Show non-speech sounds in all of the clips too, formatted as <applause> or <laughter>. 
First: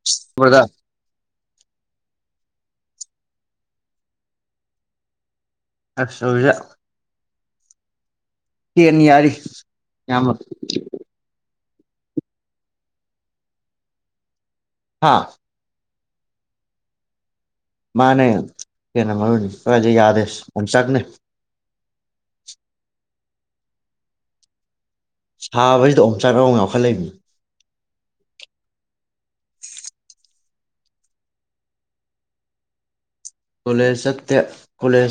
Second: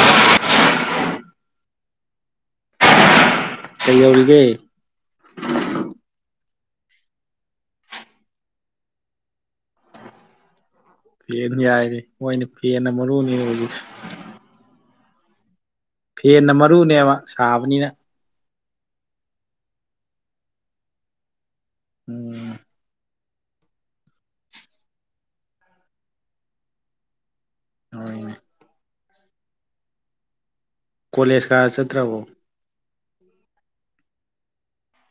<unintelligible> ꯀꯩꯗꯧꯔꯤꯒꯦ <unintelligible> ꯐꯦꯟ ꯌꯥꯔꯤ ꯌꯥꯝꯕ ꯐꯦꯟ ꯌꯥꯏꯔꯤ ꯍꯣꯏꯅꯦ ꯐꯦꯟꯅ ꯃꯔꯨꯅꯤ ꯍꯧꯖꯤꯛꯁꯨ ꯍꯥꯥ ꯐꯦꯟꯅ ꯃꯔꯨꯅꯦꯕ ꯁꯥꯕꯅꯤꯅ ꯃꯥꯅꯦ ꯐꯦꯟꯅ ꯃꯔꯨꯅꯤ ꯀꯗꯥꯏꯗꯤ ꯌꯥꯗꯦ ꯑꯣꯝꯆꯥꯛꯅꯩ ꯎꯝ ꯁꯥꯕꯁꯤꯗ ꯑꯣꯝꯅꯕꯥ ꯑꯃꯨꯛ ꯌꯥꯎꯈꯠꯂꯛꯏꯃꯤ ꯍꯣꯏꯅꯦ ꯀꯣꯂꯦꯖ ꯀꯥ ꯆꯠꯇ꯭ꯔꯕꯣ ꯀꯣꯂꯦꯖ ꯆꯠꯇꯦ ꯀꯣꯂꯦꯖ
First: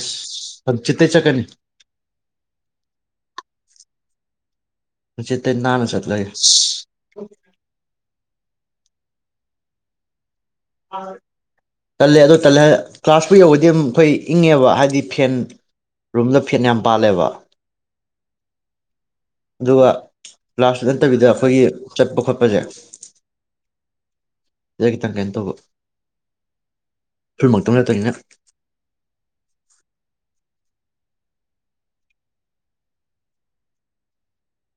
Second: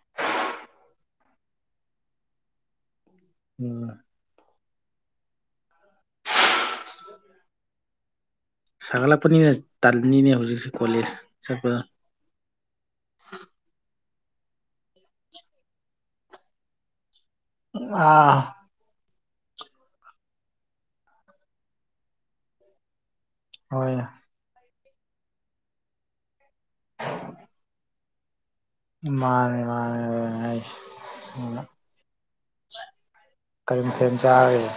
ꯍꯪꯆꯤꯇꯩ ꯆꯠꯀꯅꯤ ꯎꯝ ꯍꯪꯆꯤꯠꯇꯩ ꯅꯥꯟꯅꯥ ꯆꯠꯂꯥꯒꯦ ꯁꯥꯒꯠꯂꯛꯄꯅꯤꯅ ꯇꯜꯂꯤꯅꯤꯅꯦ ꯍꯧꯖꯤꯛꯁꯦ ꯀꯣꯂꯦꯖ ꯆꯠꯄꯗ ꯇꯜꯂꯦ ꯑꯗꯣ ꯇꯜꯂꯦ ꯍꯥꯏ ꯀ꯭ꯂꯥꯁꯄꯨ ꯌꯧꯒ꯭ꯔꯗꯤ ꯑꯗꯨꯝ ꯑꯩꯈꯣꯏ ꯏꯪꯉꯦꯕ ꯍꯥꯏꯗꯤ ꯐꯦꯟ ꯔꯨꯝꯗ ꯐꯦꯟ ꯌꯥꯝ ꯄꯥꯜꯂꯦꯕ ꯑꯥ ꯑꯗꯨꯒ ꯂꯥꯁꯁꯨ ꯅꯠꯇꯕꯤꯗ ꯑꯩꯈꯣꯏꯒꯤ ꯆꯠꯄ ꯈꯣꯠꯄꯁꯦ ꯍꯣꯏꯅꯦ ꯁꯤꯗ ꯈꯤꯇꯪ ꯀꯩꯅꯣ ꯇꯧꯕ <unintelligible> ꯅꯠꯇꯅꯤꯅ ꯃꯥꯅꯦ ꯃꯥꯅꯦ <unintelligible> ꯀꯔꯤ ꯃꯊꯦꯟ ꯆꯔꯒꯦ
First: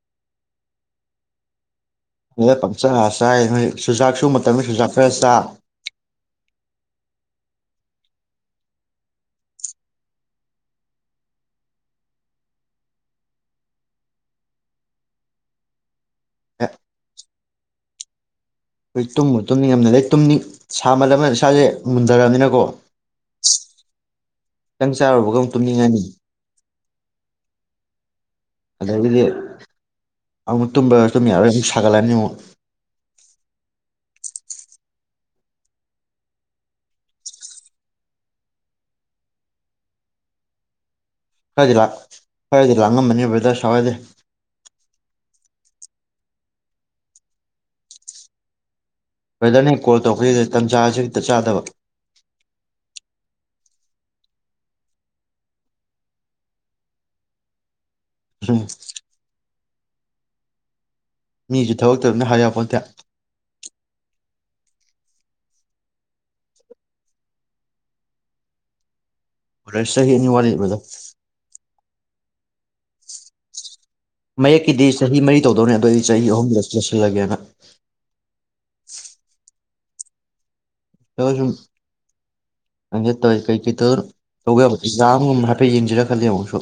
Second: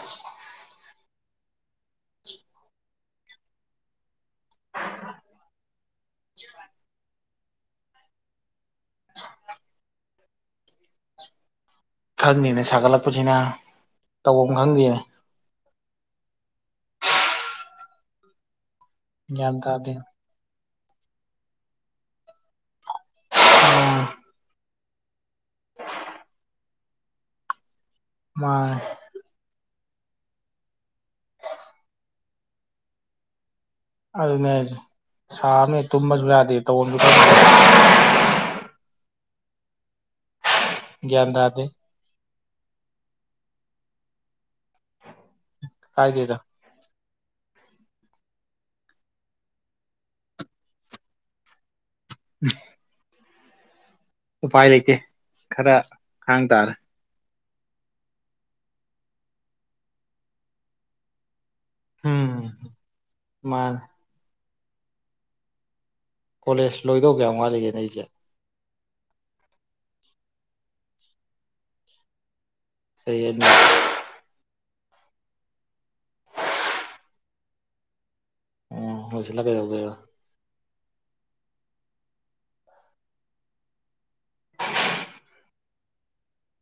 ꯗꯦꯗꯥ ꯄꯪꯆꯥ ꯆꯥꯏ ꯍꯣꯏ ꯆꯨꯖꯥꯛꯁꯨ ꯃꯇꯝꯅꯤ ꯆꯨꯖꯥꯛ ꯈꯔ ꯆꯥ <unintelligible> ꯈꯪꯗꯦꯅꯦ ꯁꯥꯒꯠꯂꯛꯄꯁꯤꯅ ꯇꯧꯐꯝ ꯈꯪꯗꯦꯅꯦ ꯑꯦ ꯑꯩ ꯇꯨꯝꯕꯨ ꯒ꯭ꯌꯥꯟ ꯇꯥꯗꯦ ꯇꯨꯝꯅꯤꯡꯅꯦꯗ ꯑꯩ ꯇꯨꯝꯅꯤꯡ ꯁꯥꯃꯜꯂꯝꯃꯦꯅ ꯏꯁꯥꯁꯦ ꯃꯨꯟꯊꯔꯕꯅꯤꯅꯀꯣ ꯎꯝ ꯈꯤꯇꯪ ꯆꯥꯔꯨꯕꯒ ꯑꯃꯨ ꯇꯨꯝꯅꯤꯡꯉꯅꯤ ꯃꯥꯅꯦ ꯑꯗꯒꯤꯗꯤ ꯑꯃꯨꯛ ꯇꯨꯝꯕ꯭ꯔꯥ ꯇꯨꯝ ꯌꯥꯔꯣꯏ ꯑꯗꯨ ꯁꯥꯒꯠꯂꯅꯤ ꯑꯃꯨꯛ ꯑꯗꯨꯅꯦ ꯍꯥꯏꯁꯦ ꯁꯥꯕꯅꯦ ꯇꯨꯝꯕꯁꯨ ꯌꯥꯗꯦ ꯇꯧꯕꯝꯁꯨ <unintelligible> ꯒ꯭ꯌꯥꯟ ꯇꯥ ꯈꯔꯗꯤ ꯂ ꯈꯔꯗꯤ ꯂꯥꯡꯉꯝꯅꯦ ꯕ꯭ꯔꯗꯔ ꯁꯥꯎꯌꯥꯗꯦ ꯀꯥꯏꯗꯦꯗ ꯕ꯭ꯔꯦꯗꯔꯅꯦ ꯀꯣꯜ ꯇꯧꯛꯄꯁꯤꯗ ꯇꯟꯖꯥꯁꯤ ꯍꯦꯛꯇ ꯆꯥꯗꯕ ꯎꯝ ꯎꯄꯥꯏ ꯂꯩꯇꯦ ꯈꯔ ꯈꯥꯡ ꯇꯥꯔꯦ <unintelligible> ꯃꯤꯁꯨ ꯊꯕꯛ ꯇꯧꯅꯤꯅ ꯍꯥꯏ ꯌꯥꯄꯣꯟꯇꯦ ꯃꯥꯜꯂꯦ ꯀꯣꯂꯦꯖ ꯂꯣꯏꯗꯧ ꯀꯌꯥꯝ ꯋꯥꯠꯂꯤꯒꯦꯅꯦ ꯑꯩꯁꯦ ꯀꯣꯂꯦꯖ ꯆꯍꯤ ꯑꯅꯤ ꯋꯥꯠꯂꯤ ꯕ꯭ꯔꯗꯔ ꯆꯍꯤ ꯑꯅꯤ ꯃꯌꯦꯛꯀꯤꯗꯤ ꯆꯍꯤ ꯃꯔꯤ ꯇꯧꯗꯧꯅꯦ ꯑꯗꯨꯏꯗꯤ ꯆꯍꯤ ꯑꯍꯨꯝꯗꯨꯗ ꯂꯣꯏꯁꯤꯜꯂꯒꯦꯅ ꯎꯝ ꯂꯣꯏꯁꯤꯜꯂ ꯀꯩꯗꯧꯒꯦꯕ <unintelligible> ꯁꯨꯝ ꯍꯪꯗꯦ ꯇꯧꯋ ꯀꯩꯀꯩ ꯇꯧꯒ ꯌꯥꯕ ꯑꯦꯛꯖꯥꯝꯒꯨꯝꯕ ꯍꯥꯏꯐꯦꯠ ꯌꯦꯡꯁꯤꯔ ꯈꯜꯂꯤ ꯑꯃꯨꯛꯁꯨ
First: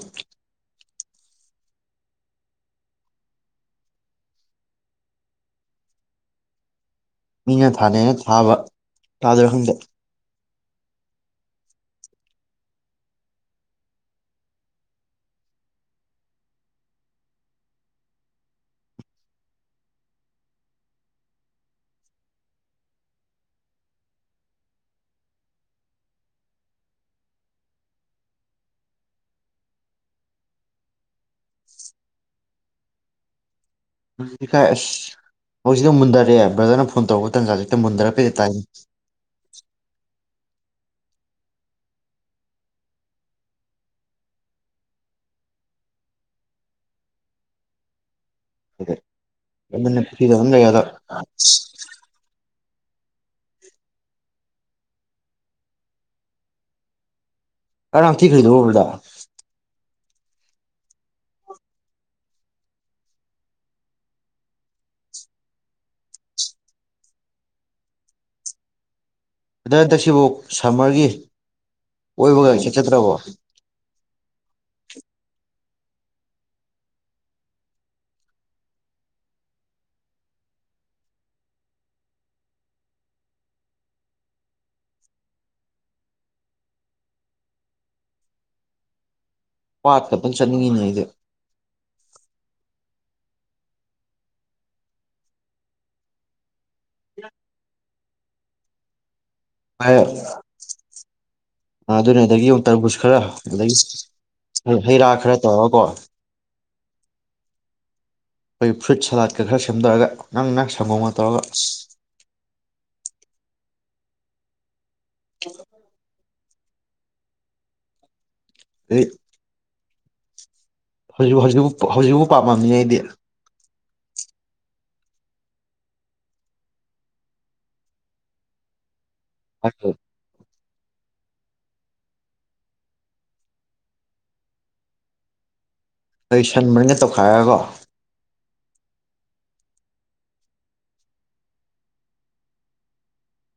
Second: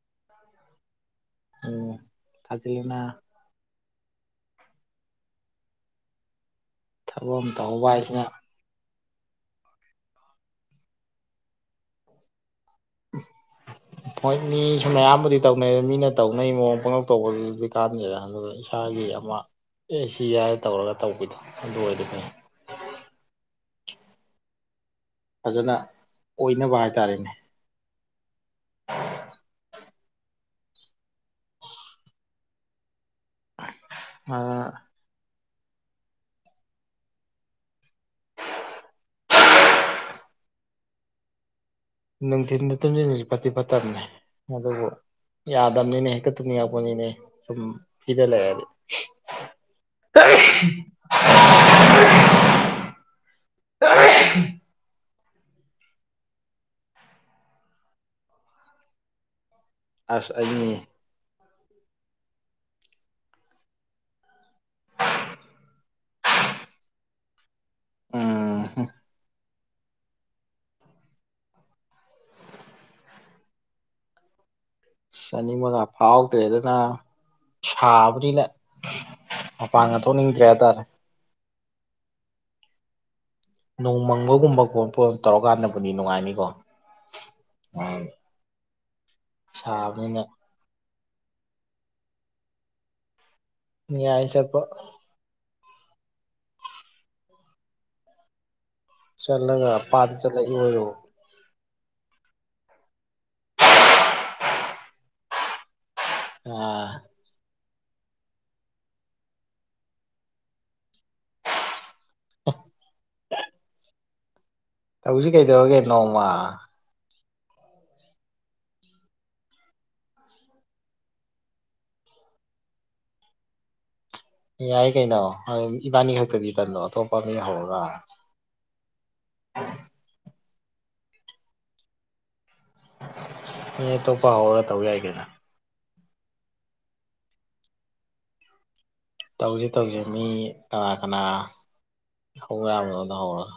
ꯑꯣ ꯊꯥꯖꯧꯅꯥ ꯊꯕꯛ ꯑꯃ ꯃꯤꯅ ꯇꯧꯍꯧꯕ ꯊꯥꯅꯩꯅ ꯍꯥꯏꯁꯤꯅ ꯊꯥꯕ ꯊꯥꯗꯣꯏ꯭ꯔꯥ ꯈꯪꯗꯦ <unintelligible> ꯍꯣꯏ ꯃꯤꯁꯨ ꯃꯌꯥꯝꯕꯨꯗꯤ ꯇꯧꯅꯩ ꯃꯤꯅ ꯇꯧꯅꯩ ꯃꯑꯣꯡ ꯄꯪꯉꯧ ꯇꯧꯕꯗꯨꯗꯤ ꯀꯥꯟꯅꯗꯦꯅ ꯑꯗꯨꯒ ꯏꯁ ꯏꯁꯥꯒꯤ ꯑꯃ ꯑꯦ ꯁꯤ ꯌꯥꯗ ꯇꯧꯔꯒ ꯇꯧꯕꯤꯗꯣ ꯑꯗꯨ ꯑꯣꯏꯗꯤ ꯐꯩ ꯐꯖꯅ ꯑꯣꯏꯅꯕ ꯍꯥꯏꯇꯥꯔꯦꯅꯦ <unintelligible> ꯍꯧꯖꯤꯇꯤ ꯈꯥꯏ ꯑꯥ ꯑꯁ ꯍꯧꯖꯤꯛꯇ ꯃꯨꯟꯗꯔꯛꯑꯦ ꯕ꯭ꯔꯗꯔꯅ ꯐꯣꯟ ꯇꯧꯔꯛꯋ ꯇꯥꯟꯖꯥꯥꯁꯦ ꯍꯦꯇ ꯃꯨꯟꯗꯔꯄ ꯍꯦ ꯇꯥꯏꯟ ꯅꯨꯡꯊꯤꯟꯗ ꯇꯨꯝꯁꯤꯟꯁꯤꯕꯁꯤ ꯐꯠꯇꯤ ꯐꯠꯇꯕꯅꯦ ꯑꯗꯨꯕꯨ ꯌꯥꯗꯕꯅꯤꯅꯦ ꯍꯦꯛꯇ ꯇꯨꯡꯉꯛꯄꯅꯤꯅꯦ ꯁꯨꯝ ꯐꯤꯗ ꯂꯩꯔꯗꯤ <unintelligible> ꯑꯁ ꯑꯔꯥꯝ ꯊꯤ <unintelligible> ꯑꯁ ꯑꯩꯩꯅꯤꯅꯦ ꯑꯣ ꯑꯗ ꯍꯟꯗꯛꯁꯤꯕꯨ ꯁꯝꯃꯔꯒꯤ ꯑꯣꯏꯕꯒ ꯆꯠꯆꯗ꯭ꯔꯕꯣ ꯆꯅꯤ ꯃꯉꯥ ꯐꯥꯎꯗ꯭ꯔꯦ ꯑꯗꯨꯅ ꯁꯥꯕꯅꯤꯅ ꯃꯄꯥꯡꯒ ꯊꯣꯛꯅꯤꯡꯗ꯭ꯔꯦ ꯍꯥꯏꯇꯥꯔꯦ ꯅꯣꯡꯃꯪꯒꯒꯨꯝꯕ ꯄꯣꯄ ꯇꯧꯔꯀꯥꯟꯗꯕꯨꯗꯤ ꯅꯨꯡꯉꯥꯏꯅꯤꯀꯣ ꯎꯝ ꯁꯥꯕꯅꯤꯅ ꯄꯥꯠꯀꯛꯇꯝ ꯆꯠꯅꯤꯡꯉꯤꯅꯦ ꯑꯩꯁꯦ ꯌꯥꯏ ꯆꯄ ꯆꯠꯂꯒꯄꯥꯥꯗ ꯆꯠꯂꯛꯏ ꯑꯣꯏꯔꯣ ꯑꯗꯨꯅꯗꯒꯤ ꯑꯃꯨ ꯇꯔꯕꯨꯁ ꯈꯔ ꯑꯗꯨꯗꯒꯤ ꯍꯩ ꯔꯥ ꯈꯔ ꯇꯧꯔꯒꯀꯣ ꯑ ꯑꯩꯈꯣꯏ ꯐꯨꯏꯠ ꯁꯂꯥꯗꯀ ꯈꯔ ꯁꯦꯝꯗꯔꯒ ꯅꯪ ꯅꯪ ꯁꯪꯒꯣꯝꯅ ꯇꯧꯔꯒ <unintelligible> ꯇꯧꯁꯤ ꯀꯩꯗꯧꯔꯒꯦ ꯅꯣꯡꯃ ꯑꯩ ꯍꯧꯖꯤꯛ ꯍꯧꯖꯤꯛ ꯍꯧꯖꯤꯛꯐꯥꯎ ꯄꯥꯝꯃꯝꯃꯤꯉꯩꯗꯤ ꯌꯥꯏ ꯀꯩꯅꯣ ꯏꯕꯥꯅꯤ ꯈꯛꯇꯗꯤ ꯇꯟꯣ ꯑꯇꯣꯞꯄ ꯃꯤ ꯍꯧꯔꯒ ꯑꯣ ꯅ ꯑꯇꯣꯞꯄ ꯍꯧꯔꯒ ꯇꯧ ꯌꯥꯏꯒꯦꯅ ꯑꯩ ꯁꯟ ꯃꯔꯤꯒ ꯇꯧꯈꯥꯏꯔꯒꯣ ꯇꯧꯁꯦ ꯇꯧꯁ ꯃꯤ ꯀꯅꯥ ꯀꯅꯥ ꯍꯧꯕ ꯌꯥꯕꯅꯣꯗꯣ ꯍꯧꯔꯒ